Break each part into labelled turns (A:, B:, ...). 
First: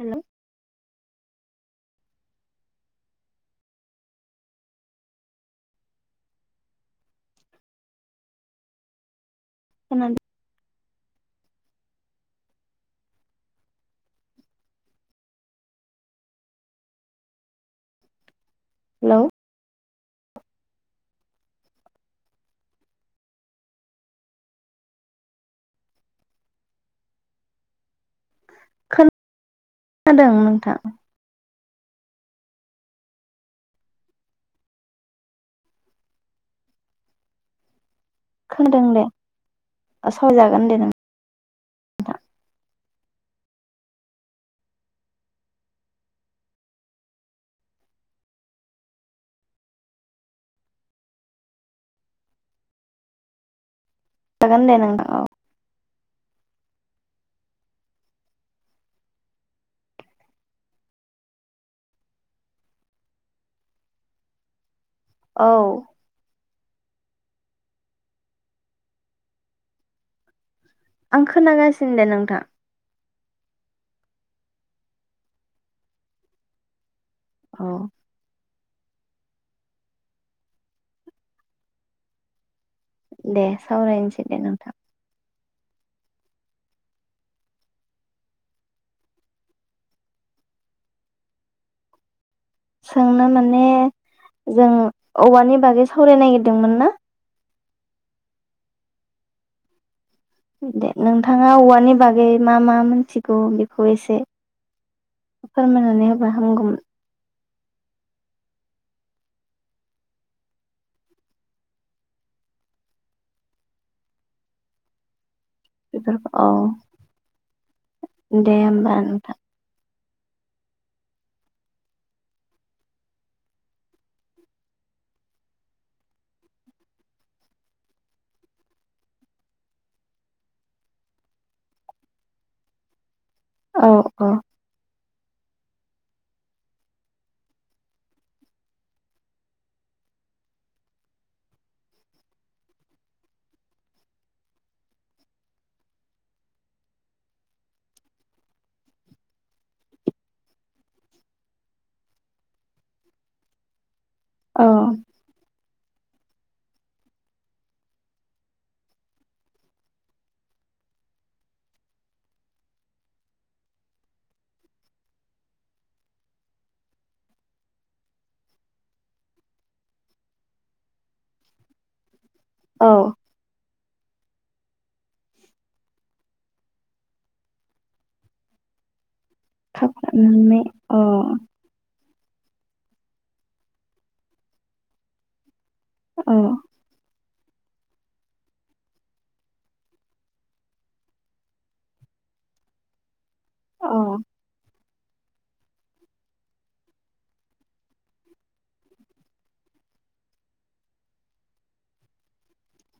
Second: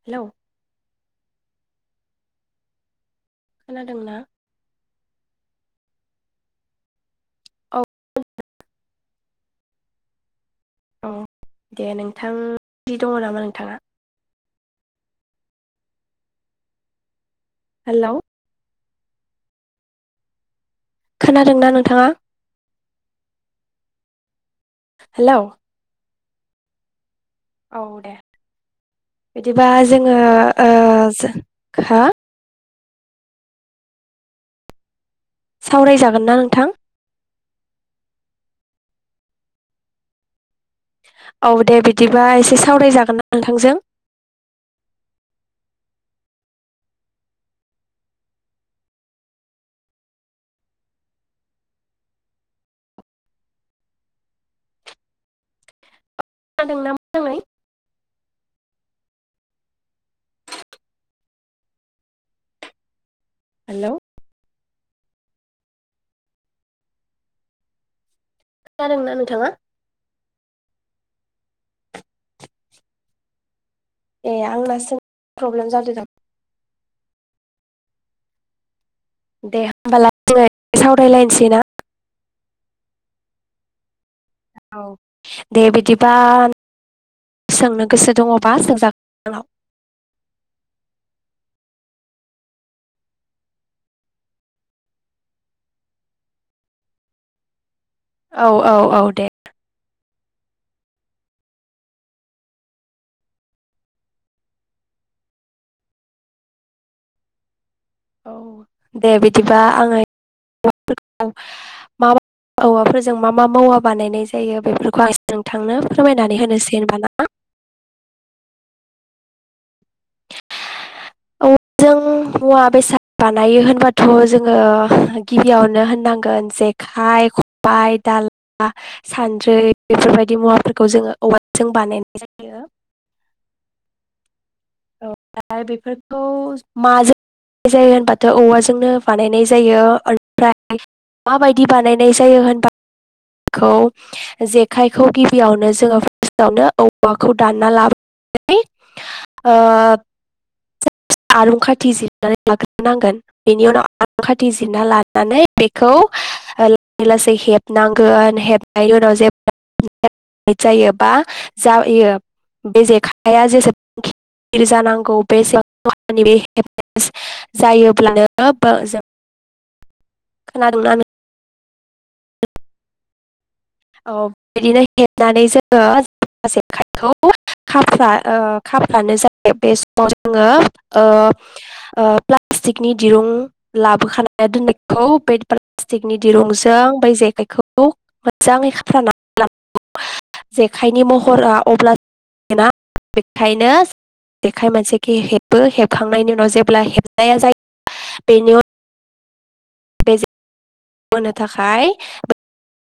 A: हेल'
B: hello खोनादोंना? औ
A: खोना
B: औ दे नोंथां [inaudible] दङ नामा नोंथाङा? हेलौ
A: हेल'
B: खोनादोंना नोंथाङा? हेलौ औ दे बिदिबा जोङो
A: खोनादों
B: ओ
A: नोंथां
B: हा? सावरायजागोन ना नोंथां?
A: खोनादों दे सावरायजा [unintelligible]
B: औ दे बिदिबा एसे सावरायजागोन ना नोंथांजों
A: जागोन दे नोंथां
B: खोनादों ना मोजाङै? हेलौ
A: औ
B: खोनादोंना नोंथाङा?
A: आं खोनागासिनो दे नोंथां
B: ए आंना सों प्रब्लेम जादों दां
A: औ
B: दे होमबालाय जोङो सावरायलायसै ना [inaudible]
A: दे सावरायनोस
B: औ दे बिदिबा सोंनो गोसो दङोबा सोंजागोन आंनाव
A: सोंनो माने जों औवानि बागै सावराय नागिरदोंमोन ना
B: औ औ औ दे
A: दे नोंथाङा औवानि बागै मा मा मोनथिगौ बेखौ एसे फोरमायनानै होबा हामगौमोन
B: औ दे बिदिबा आङो [unintelligible] औवाफोरजों मा मा मुवा बानायनाय जायो बेफोरखौ आं एसे नोंथांनो
A: बेफोरखौ
B: फोरमायनानै होनोसै
A: औ
B: होनबा ना।
A: दे होमबा नोंथां
B: औवाजों मुवा बेसाद बानायो होनबाथ जोङो गिबियावनो होननांगोन जेखाइ खबाय दाला सानद्रि बेफोरबायदि मुवाफोरखौ जोङो औवाजों बानायनाय जायो।
A: औ औ
B: ओमफ्राय बेफोरखौ माजों [unintelligible] बानाय जायो होनबाथ औवाजोंनो बानायनाय जायो ओमफ्राय माबायदि बानायनाय जायो होनबा [unintelligible] जेखाइखौ गिबियावनो जोङो फार्स्टआवनो औवाखौ दानना लाबोनानै ओ [unintelligible] खाथिजिरनानै लाग्रोनांगोन बेनि उनाव [unintelligible] खाथि
A: औ
B: जिरना लानानै बेखौ लासै लासै हेबनांगोन हेबनायनि उनाव [unintelligible] बा जायो बे जेखाइया जेसेबां [unintelligible] जानांगौ बे [unintelligible] जायोब्लानो जों खोनादों [unintelligible]
A: औ
B: औ बिदिनो हेबनानै जोङो जेखाइखौ खा ओ खाफ्रानो
A: खाफ्रानानै औ
B: [unintelligible] प्लाटिकनि दिरुं लाबोखाना दोननायखौ बे प्लास्टिकनि
A: औ
B: दिरुंजों बै जेखाय खौ मोजाङै जेखाइनि महरा अब्ला बेखायनो
A: औ
B: जेखाइ मोनसेखो हेबो हेबखांनायनि उनाव जेब्ला हेबनाया जायो बेनि उनाव बे होनो थाखाय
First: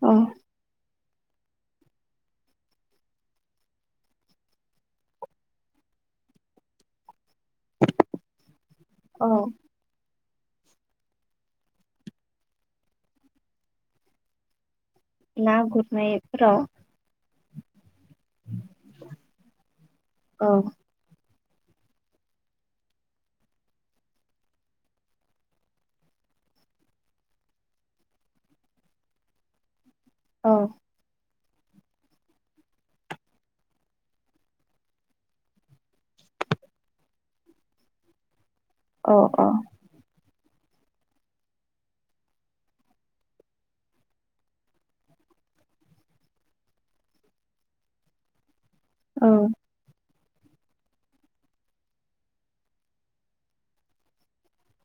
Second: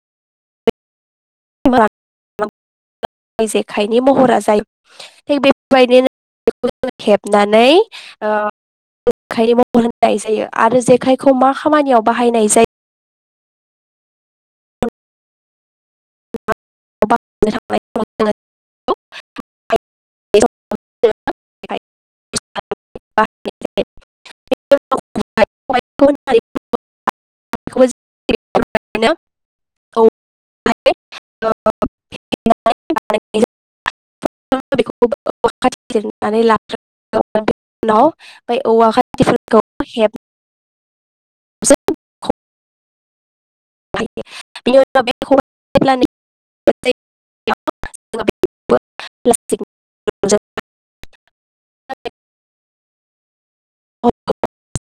A: औ
B: जेखाइनि महरा जायो थिग बेफोरबायदिनो नानै ओ
A: औ
B: जेखायनि महर होनाय जायो। जायो आरो जेखायखौ मा खामानियाव बाहायनाय जायो?
A: ना गुरनाय फोर राव
B: [unintelligible]
A: औ
B: थांनाय [unintelligible] [unintelligible]
A: औ
B: [unintelligible] औवा
A: औ औ
B: खान्थिफोरखौ हेब [unintelligible] [unintelligible]
A: औ
B: [unintelligible] [unintelligible]